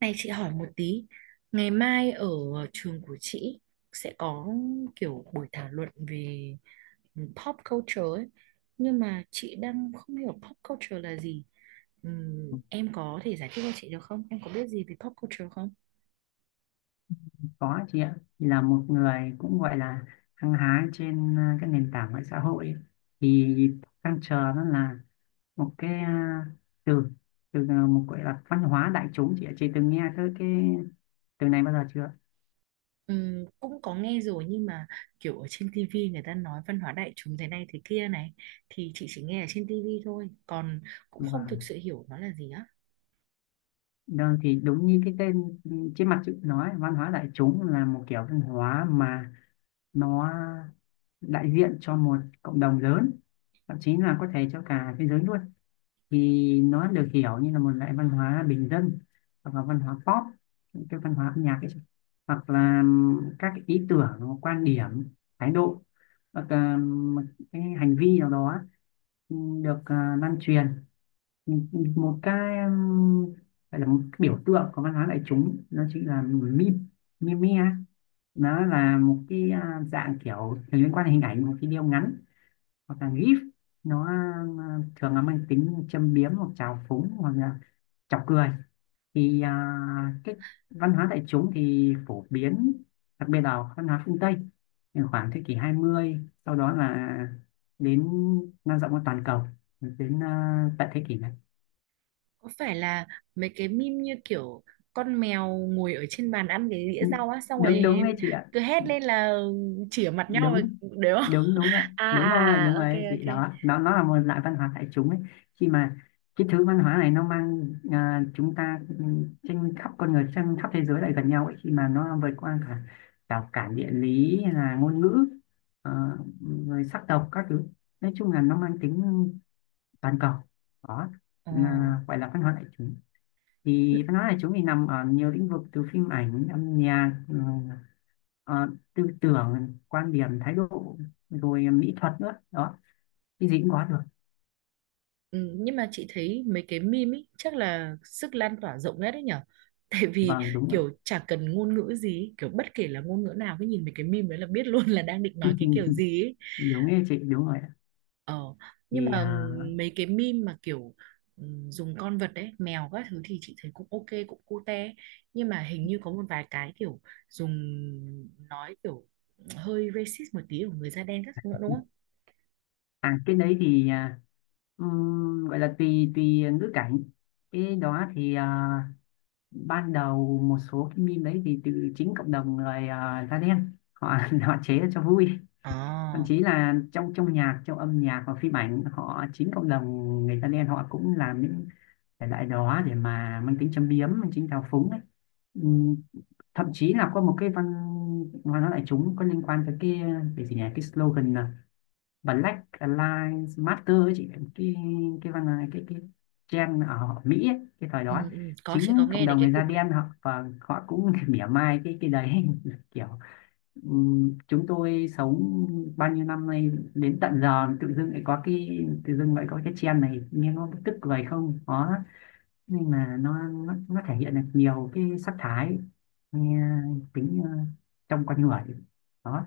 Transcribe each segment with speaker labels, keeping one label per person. Speaker 1: Này chị hỏi một tí, ngày mai ở trường của chị sẽ có kiểu buổi thảo luận về pop culture ấy. Nhưng mà chị đang không hiểu pop culture là gì. Em có thể giải thích cho chị được không? Em có biết gì về pop culture không?
Speaker 2: Có chị ạ, thì là một người cũng gọi là hăng hái trên cái nền tảng mạng xã hội ấy, thì đang chờ nó là một cái từ, một gọi là văn hóa đại chúng chị ạ. Chị từng nghe tới cái từ này bao giờ chưa?
Speaker 1: Cũng có nghe rồi nhưng mà kiểu ở trên TV người ta nói văn hóa đại chúng thế này thế kia này, thì chị chỉ nghe ở trên TV thôi, còn cũng không thực
Speaker 2: Vâng.
Speaker 1: sự hiểu nó là gì á.
Speaker 2: Đó, thì đúng như cái tên trên mặt chữ nói văn hóa đại chúng là một kiểu văn hóa mà nó đại diện cho một cộng đồng lớn, thậm chí là có thể cho cả thế giới luôn, thì nó được hiểu như là một loại văn hóa bình dân hoặc là văn hóa pop, cái văn hóa âm nhạc ấy, hoặc là các cái ý tưởng, quan điểm, thái độ hoặc là một cái hành vi nào đó được lan truyền. Một cái gọi là một cái biểu tượng của văn hóa đại chúng nó chính là meme, á. Nó là một cái dạng kiểu liên quan đến hình ảnh, một video ngắn hoặc là gif, nó thường là mang tính châm biếm hoặc chào phúng hoặc là chọc cười. Thì
Speaker 1: Ờ.
Speaker 2: cái văn hóa đại chúng thì phổ biến, đặc biệt là văn hóa phương Tây, thì khoảng thế kỷ 20, sau đó là đến lan rộng ra toàn cầu đến tận thế kỷ này.
Speaker 1: Có phải là mấy cái meme như kiểu con mèo ngồi ở trên bàn ăn cái đĩa rau á, xong
Speaker 2: Đúng,
Speaker 1: rồi
Speaker 2: đúng đấy chị ạ.
Speaker 1: cứ hét lên là chỉa mặt nhau rồi-
Speaker 2: Đúng,
Speaker 1: đấy không?
Speaker 2: đúng, đúng ạ,
Speaker 1: À
Speaker 2: đúng rồi,
Speaker 1: à,
Speaker 2: đúng
Speaker 1: ok,
Speaker 2: rồi, thì
Speaker 1: ok.
Speaker 2: đó, nó là một loại văn hóa đại chúng ấy. Khi mà cái thứ văn hóa này nó mang chúng ta trên khắp con người trên khắp thế giới lại gần nhau ấy, khi mà nó vượt qua cả rào cản địa lý hay là ngôn ngữ, ờ, rồi sắc tộc các thứ, nói chung là nó mang tính toàn cầu đó,
Speaker 1: Ờ.
Speaker 2: là gọi là văn hóa đại chúng. Thì văn hóa của chúng thì nằm ở nhiều lĩnh vực, từ phim ảnh, âm nhạc, ờ, tư tưởng, quan điểm, thái độ, rồi mỹ thuật nữa đó, cái gì cũng có được.
Speaker 1: Ừ, nhưng mà chị thấy mấy cái meme ý chắc là sức lan tỏa rộng nhất đấy nhở, tại vì
Speaker 2: Vâng, đúng rồi.
Speaker 1: kiểu chả cần ngôn ngữ gì ý, kiểu bất kể là ngôn ngữ nào cứ nhìn mấy cái meme đấy là biết luôn là đang định nói cái kiểu gì ý.
Speaker 2: Đúng như chị, đúng rồi ạ.
Speaker 1: Ờ, nhưng
Speaker 2: Thì
Speaker 1: mà mấy cái meme mà kiểu dùng con vật đấy, mèo các thứ thì chị thấy cũng ok, cũng cute. Nhưng mà hình như có một vài cái kiểu dùng nói kiểu hơi racist một tí của người da đen các thứ nữa đúng không?
Speaker 2: cái đấy thì gọi là tùy tùy ngữ cảnh. Cái đó thì ban đầu một số cái meme đấy thì từ chính cộng đồng người da đen, họ họ chế ra cho vui. Thậm
Speaker 1: Ờ,
Speaker 2: chí là trong trong nhạc, trong âm nhạc và phim ảnh, họ, chính cộng đồng người da đen họ cũng làm những thể loại đó để mà mang tính châm biếm, mang tính thao phúng ấy. Ừm, Thậm chí là có một cái văn văn hóa đại chúng có liên quan tới cái gì nhỉ, cái slogan là Black Lives Matter ấy chị, cái cái văn, cái trend ở họ Mỹ ấy, cái thời đó ấy.
Speaker 1: ừ, ừ, có chị có
Speaker 2: Chính cộng
Speaker 1: nghe đến
Speaker 2: đồng
Speaker 1: cái
Speaker 2: người da
Speaker 1: cụm đấy.
Speaker 2: đen họ, và họ cũng mỉa mai cái đấy, kiểu chúng tôi sống bao nhiêu năm nay đến tận giờ tự dưng lại có cái, tự dưng lại có cái trend này nghe nó tức cười không đó. Nhưng mà nó thể hiện được nhiều cái sắc thái, nghe tính trong con người đó.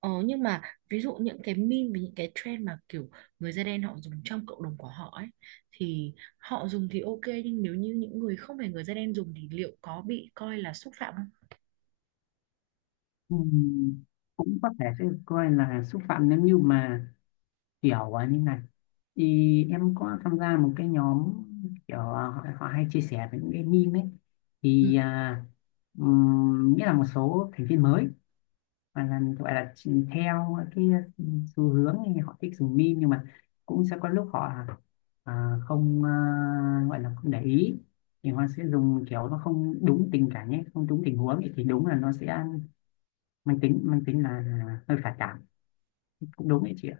Speaker 1: Ờ, nhưng mà ví dụ những cái meme và những cái trend mà kiểu người da đen họ dùng trong cộng đồng của họ ấy thì họ dùng thì ok, nhưng nếu như những người không phải người da đen dùng thì liệu có bị coi là xúc phạm không?
Speaker 2: Ừm, Cũng có thể sẽ coi là xúc phạm nếu như mà kiểu như này, thì em có tham gia một cái nhóm kiểu họ hay chia sẻ về những cái meme ấy. Thì nghĩa là một số thành viên mới và là gọi là theo cái xu hướng thì họ thích dùng meme, nhưng mà cũng sẽ có lúc họ không, gọi là không để ý, thì họ sẽ dùng kiểu nó không đúng tình cảnh ấy, không đúng tình huống ấy, thì đúng là nó sẽ mang tính là hơi phản cảm, cũng đúng đấy chị ạ.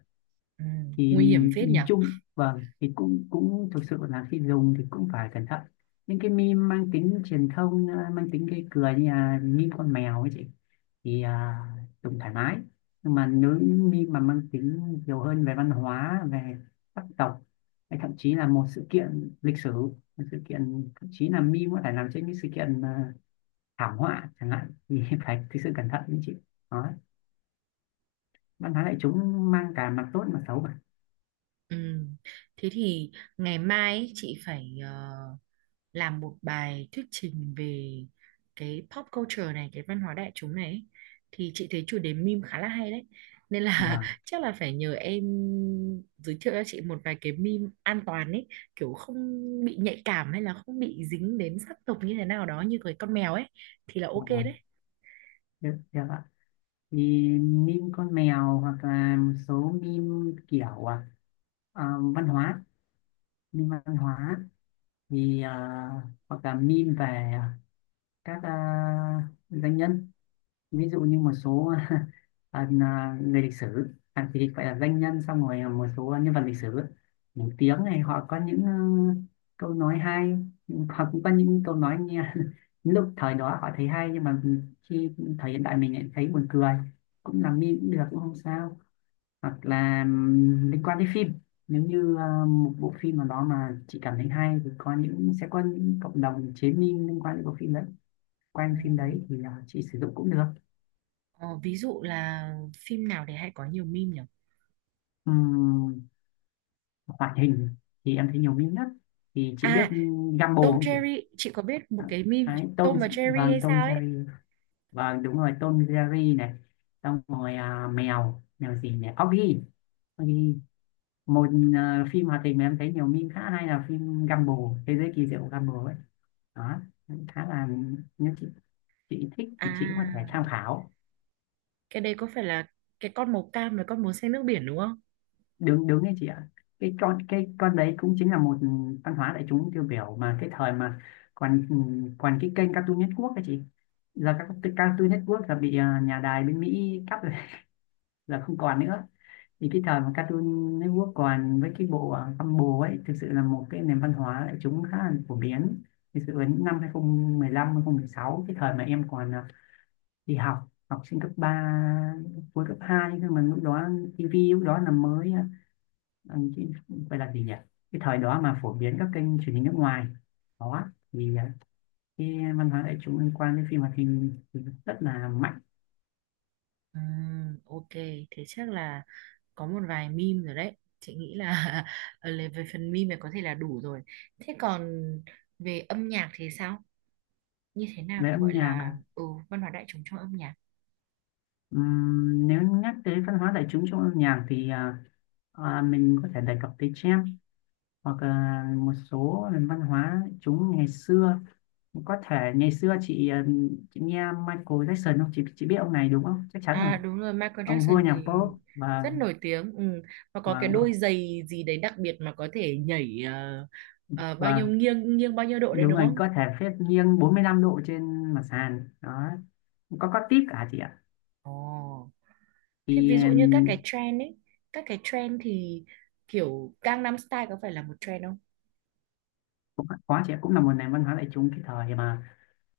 Speaker 1: Ừ,
Speaker 2: Thì
Speaker 1: nguy hiểm phết nhỉ.
Speaker 2: nhìn chung vâng, thì cũng, cũng thực sự là khi dùng thì cũng phải cẩn thận. Những cái meme mang tính truyền thông mang tính gây cười như là meme con mèo ấy chị, thì dùng thoải mái. Nhưng mà nếu những meme mà mang tính nhiều hơn về văn hóa, về sắc tộc hay thậm chí là một sự kiện lịch sử, một sự kiện, thậm chí là meme có thể làm trên những sự kiện thảm họa chẳng hạn, thì phải thực sự cẩn thận đấy chị. Đó, văn hóa đại chúng mang cả mặt tốt mặt xấu mà.
Speaker 1: Ừ. Thế thì ngày mai ấy, chị phải làm một bài thuyết trình về cái pop culture này, cái văn hóa đại chúng này ấy. Thì chị thấy chủ đề meme khá là hay đấy. Nên là
Speaker 2: Vâng.
Speaker 1: chắc là phải nhờ em giới thiệu cho chị một vài cái meme an toàn ấy, kiểu không bị nhạy cảm hay là không bị dính đến sắc tộc như thế nào đó, như cái con mèo ấy thì là ok
Speaker 2: Vâng,
Speaker 1: đấy.
Speaker 2: Thế ạ. Thì meme con mèo, hoặc là một số meme kiểu à, văn hóa, meme văn hóa, thì hoặc là meme về các danh nhân, ví dụ như một số người lịch sử, thì gọi là danh nhân, xong rồi một số nhân vật lịch sử nổi tiếng này họ có những câu nói hay, họ cũng có những câu nói nghe lúc thời đó họ thấy hay nhưng mà khi thời hiện đại mình lại thấy buồn cười, cũng làm meme cũng được, cũng không sao. Hoặc là liên quan đến phim, nếu như một bộ phim nào đó mà chị cảm thấy hay thì có những, sẽ có những cộng đồng chế meme liên quan đến bộ phim đấy, quanh
Speaker 1: Ờ,
Speaker 2: phim đấy, thì chị sử dụng cũng được.
Speaker 1: ờ, ví dụ là phim nào để hay có nhiều meme nhỉ?
Speaker 2: Ừm, Hoạt hình thì em thấy nhiều meme nhất. Thì chị biết
Speaker 1: À,
Speaker 2: Gumball
Speaker 1: Tom
Speaker 2: không chị?
Speaker 1: Jerry chị có biết, một cái meme
Speaker 2: Đấy, Tom,
Speaker 1: Tom và Jerry
Speaker 2: vâng
Speaker 1: hay
Speaker 2: Tom
Speaker 1: sao ấy.
Speaker 2: Jerry, vâng đúng rồi, Tom Jerry này, xong rồi mèo, gì nhỉ, Oggy, Oggy. Một phim hoạt hình mà em thấy nhiều meme khá hay là phim Gumball, thế giới kỳ diệu của Gumball ấy, đó. Khá là, nếu chị thích
Speaker 1: À
Speaker 2: thì chị cũng có thể tham khảo.
Speaker 1: cái đây có phải là cái con màu cam và con màu xanh nước biển đúng không?
Speaker 2: Đúng, đúng đấy chị ạ. Cái con, cái con đấy cũng chính là một văn hóa đại chúng tiêu biểu mà, cái thời mà còn, còn cái kênh Cartoon Network đấy chị. Giờ các cái Cartoon Network là bị nhà đài bên Mỹ cắt rồi, là không còn nữa. Thì cái thời mà Cartoon Network còn với cái bộ Gumball ấy, thực sự là một cái nền văn hóa đại chúng khá là phổ biến. Thực sự đến năm 2015, sáu, cái thời mà em còn đi học, học sinh cấp 3, cuối cấp 2, nhưng mà lúc đó tivi lúc đó là mới ờ, là gì nhỉ, cái thời đó mà phổ biến các kênh truyền hình nước ngoài đó, thì cái văn hóa đại chúng liên quan đến phim hoạt hình thì rất là mạnh.
Speaker 1: Ok, thế chắc là có một vài meme rồi đấy, chị nghĩ là ở về phần meme này có thể là đủ rồi. Thế còn về âm nhạc thì sao, như thế nào
Speaker 2: Về
Speaker 1: thì
Speaker 2: âm
Speaker 1: gọi
Speaker 2: nhạc
Speaker 1: là
Speaker 2: à.
Speaker 1: văn hóa đại chúng trong âm nhạc?
Speaker 2: Nếu nhắc tới văn hóa đại chúng trong âm nhạc thì mình có thể đề cập tới jazz hoặc là một số nền văn hóa chúng ngày xưa. Có thể ngày xưa chị, chị nghe Michael Jackson không chị? Chị biết ông này đúng không, chắc chắn rồi.
Speaker 1: À đúng rồi, Michael
Speaker 2: Ông vua
Speaker 1: Jackson
Speaker 2: nhạc
Speaker 1: thì
Speaker 2: pop.
Speaker 1: rất
Speaker 2: Và
Speaker 1: nổi tiếng. Ừ. Và có cái
Speaker 2: và
Speaker 1: đôi giày gì đấy đặc biệt mà có thể nhảy bao nhiêu,
Speaker 2: và
Speaker 1: nghiêng nghiêng bao nhiêu độ đấy
Speaker 2: đúng
Speaker 1: đúng
Speaker 2: rồi,
Speaker 1: không?
Speaker 2: có thể phép nghiêng 45 độ trên mặt sàn đó, có tip cả chị ạ.
Speaker 1: Ồ. Thế
Speaker 2: Thì
Speaker 1: ví dụ như các cái trend ấy, các cái trend thì kiểu Gangnam Style có phải là một trend không?
Speaker 2: ờ, cũng quá chị ạ, cũng là một nền văn hóa đại chúng. Cái thời mà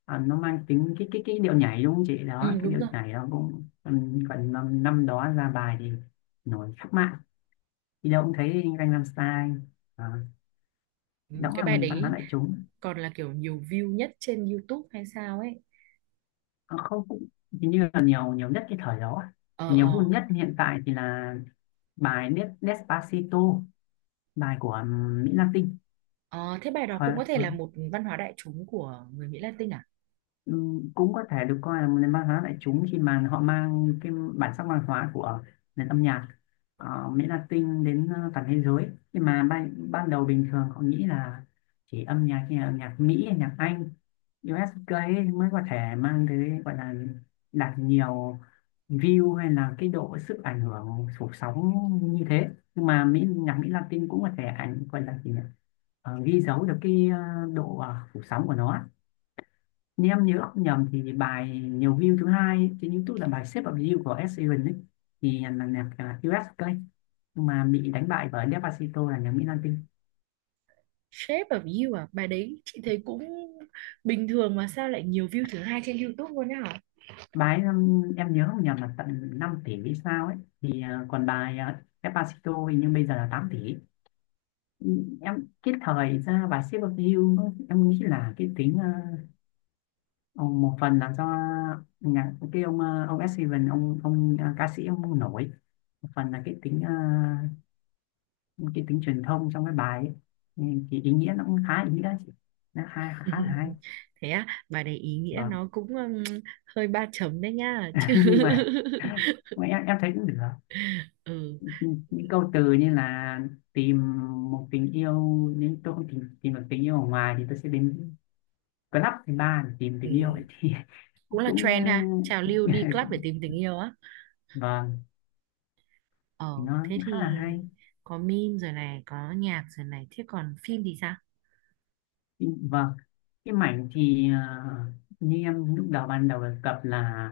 Speaker 2: nó mang tính, cái điệu nhảy, đúng không chị, đó,
Speaker 1: Ừ
Speaker 2: cái
Speaker 1: đúng
Speaker 2: điệu
Speaker 1: rồi.
Speaker 2: nhảy nó cũng còn năm, năm đó ra bài thì nổi khắp mạng, đi đâu cũng thấy anh Gangnam Style đó,
Speaker 1: Ừ,
Speaker 2: đó cũng
Speaker 1: cái
Speaker 2: là
Speaker 1: bài
Speaker 2: một văn hóa
Speaker 1: đấy
Speaker 2: đại chúng.
Speaker 1: còn là kiểu nhiều view nhất trên YouTube hay sao ấy.
Speaker 2: Ờ, không cũng hình như là nhiều nhiều nhất cái thời đó.
Speaker 1: Ờ
Speaker 2: Nhiều vui
Speaker 1: ờ.
Speaker 2: nhất hiện tại thì là bài Despacito, bài của Mỹ Latin.
Speaker 1: Ờ, thế bài đó
Speaker 2: Thời,
Speaker 1: cũng có thể là một văn hóa đại chúng của người Mỹ Latin à?
Speaker 2: ừ, cũng có thể được coi là một nền văn hóa đại chúng khi mà họ mang cái bản sắc văn hóa của nền âm nhạc Mỹ Latin đến toàn thế giới. Nhưng mà ban đầu bình thường họ nghĩ là chỉ âm nhạc, như là âm nhạc Mỹ, âm nhạc Anh, USK ấy mới có thể mang tới gọi là đạt nhiều view, hay là cái độ sức ảnh hưởng phủ sóng như thế. Nhưng mà Mỹ, nhạc Mỹ Latin cũng có thể ảnh, gọi là gì nhỉ? Ờ, ghi dấu được cái độ phủ sóng của nó. Nếu em nhớ không nhầm thì bài nhiều view thứ hai trên YouTube là bài Shape of You của Ed Sheeran ấy, thì là nhạc US Clay, nhưng mà bị đánh bại bởi Despacito là nhạc Mỹ Latin.
Speaker 1: Shape of You à, bài đấy chị thấy cũng bình thường mà sao lại nhiều view thứ hai trên YouTube luôn á hả?
Speaker 2: Bài em nhớ không nhầm là tận 5 tỷ hay sao ấy, thì còn bài Despacito hình như bây giờ là 8 tỷ. Ừ, em, cái thời ra bài Shape of You, em nghĩ là cái tính một phần là do nhạc, cái ông ông Ed Sheeran, ông, ca sĩ ông nổi, một phần là cái tính những cái tính truyền thông trong cái bài ấy. Nên cái ý nghĩa nó cũng khá ý nghĩa, nó hay, khá là hay.
Speaker 1: Thế á, bài đấy ý nghĩa
Speaker 2: Vâng.
Speaker 1: nó cũng hơi ba chấm đấy nha chứ.
Speaker 2: Nhưng mà em thấy cũng được.
Speaker 1: Ừ,
Speaker 2: Những câu từ như là tìm một tình yêu, nếu tôi không tìm được tình yêu ở ngoài thì tôi sẽ đến club thứ ba để tìm tình yêu ấy,
Speaker 1: ừ,
Speaker 2: thì
Speaker 1: cũng là
Speaker 2: cũng
Speaker 1: trend ha, trào lưu đi club để
Speaker 2: cũng
Speaker 1: tìm tình yêu á.
Speaker 2: vâng, thì
Speaker 1: Ờ,
Speaker 2: nó
Speaker 1: thế
Speaker 2: cũng
Speaker 1: thì
Speaker 2: khá là hay.
Speaker 1: có meme rồi này, có nhạc rồi này, thế còn phim thì sao?
Speaker 2: Vâng, cái mảnh thì như em lúc đầu, ban đầu đề cập là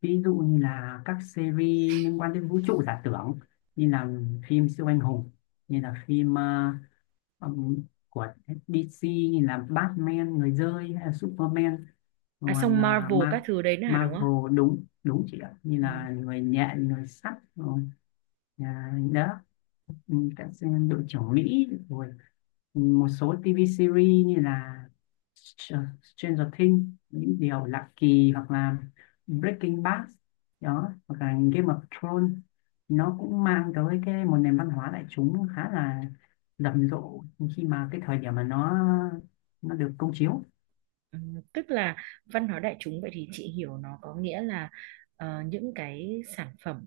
Speaker 2: ví dụ như là các series liên quan đến vũ trụ giả tưởng, như là phim siêu anh hùng, như là phim ừm, của DC như là Batman, người rơi, hay là Superman.
Speaker 1: À
Speaker 2: Còn
Speaker 1: xong Marvel các thứ đấy nữa hả đúng không?
Speaker 2: Marvel, đúng, đúng chị ạ, như
Speaker 1: Ừ.
Speaker 2: là người nhện, người sắt rồi đó. Ừ, các đội trưởng Mỹ rồi, một số TV series như là Stranger Things, những điều lạ kỳ, hoặc là Breaking Bad đó, hoặc là Game of Thrones, nó cũng mang tới cái một nền văn hóa đại chúng khá là rầm rộ khi mà cái thời điểm mà nó được công chiếu.
Speaker 1: Ừ, tức là văn hóa đại chúng vậy thì chị hiểu nó có nghĩa là những cái sản phẩm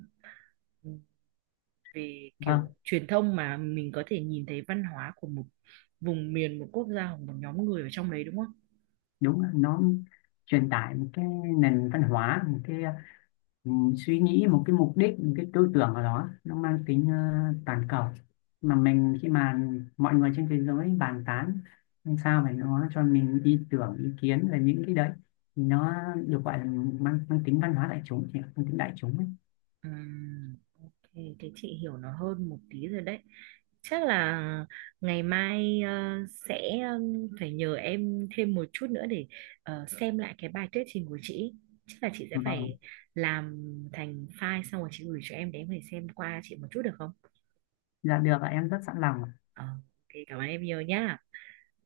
Speaker 1: về
Speaker 2: Vâng.
Speaker 1: kiểu truyền thông mà mình có thể nhìn thấy văn hóa của một vùng miền, một quốc gia hoặc một nhóm người ở trong đấy đúng không?
Speaker 2: Đúng là nó truyền tải một cái nền văn hóa, một cái ừ, suy nghĩ, một cái mục đích, một cái tư tưởng ở đó, nó mang tính toàn cầu mà mình, khi mà mọi người trên thế giới bàn tán, làm sao phải nó cho mình ý tưởng, ý kiến về những cái đấy, thì nó được gọi là mang tính văn hóa đại chúng, thì mang tính đại chúng ấy.
Speaker 1: Ừm, thì chị hiểu nó hơn một tí rồi đấy. Chắc là ngày mai sẽ phải nhờ em thêm một chút nữa để xem lại cái bài thuyết trình của chị, chắc là chị sẽ
Speaker 2: Vâng.
Speaker 1: phải làm thành file xong rồi chị gửi cho em để em có thể xem qua chị một chút được không?
Speaker 2: Dạ được ạ, em rất sẵn lòng ạ.
Speaker 1: Ờ, thì cảm ơn em nhiều nhá.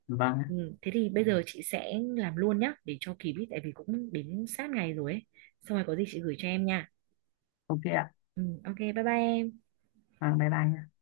Speaker 2: Vâng ạ.
Speaker 1: Ừ, thế thì bây giờ chị sẽ làm luôn nhá để cho kịp ý, tại vì cũng đến sát ngày rồi ấy, xong rồi có gì chị gửi cho em nha.
Speaker 2: Ok ạ.
Speaker 1: Ừ, ok, bye bye em.
Speaker 2: Vâng, bye bye nhé.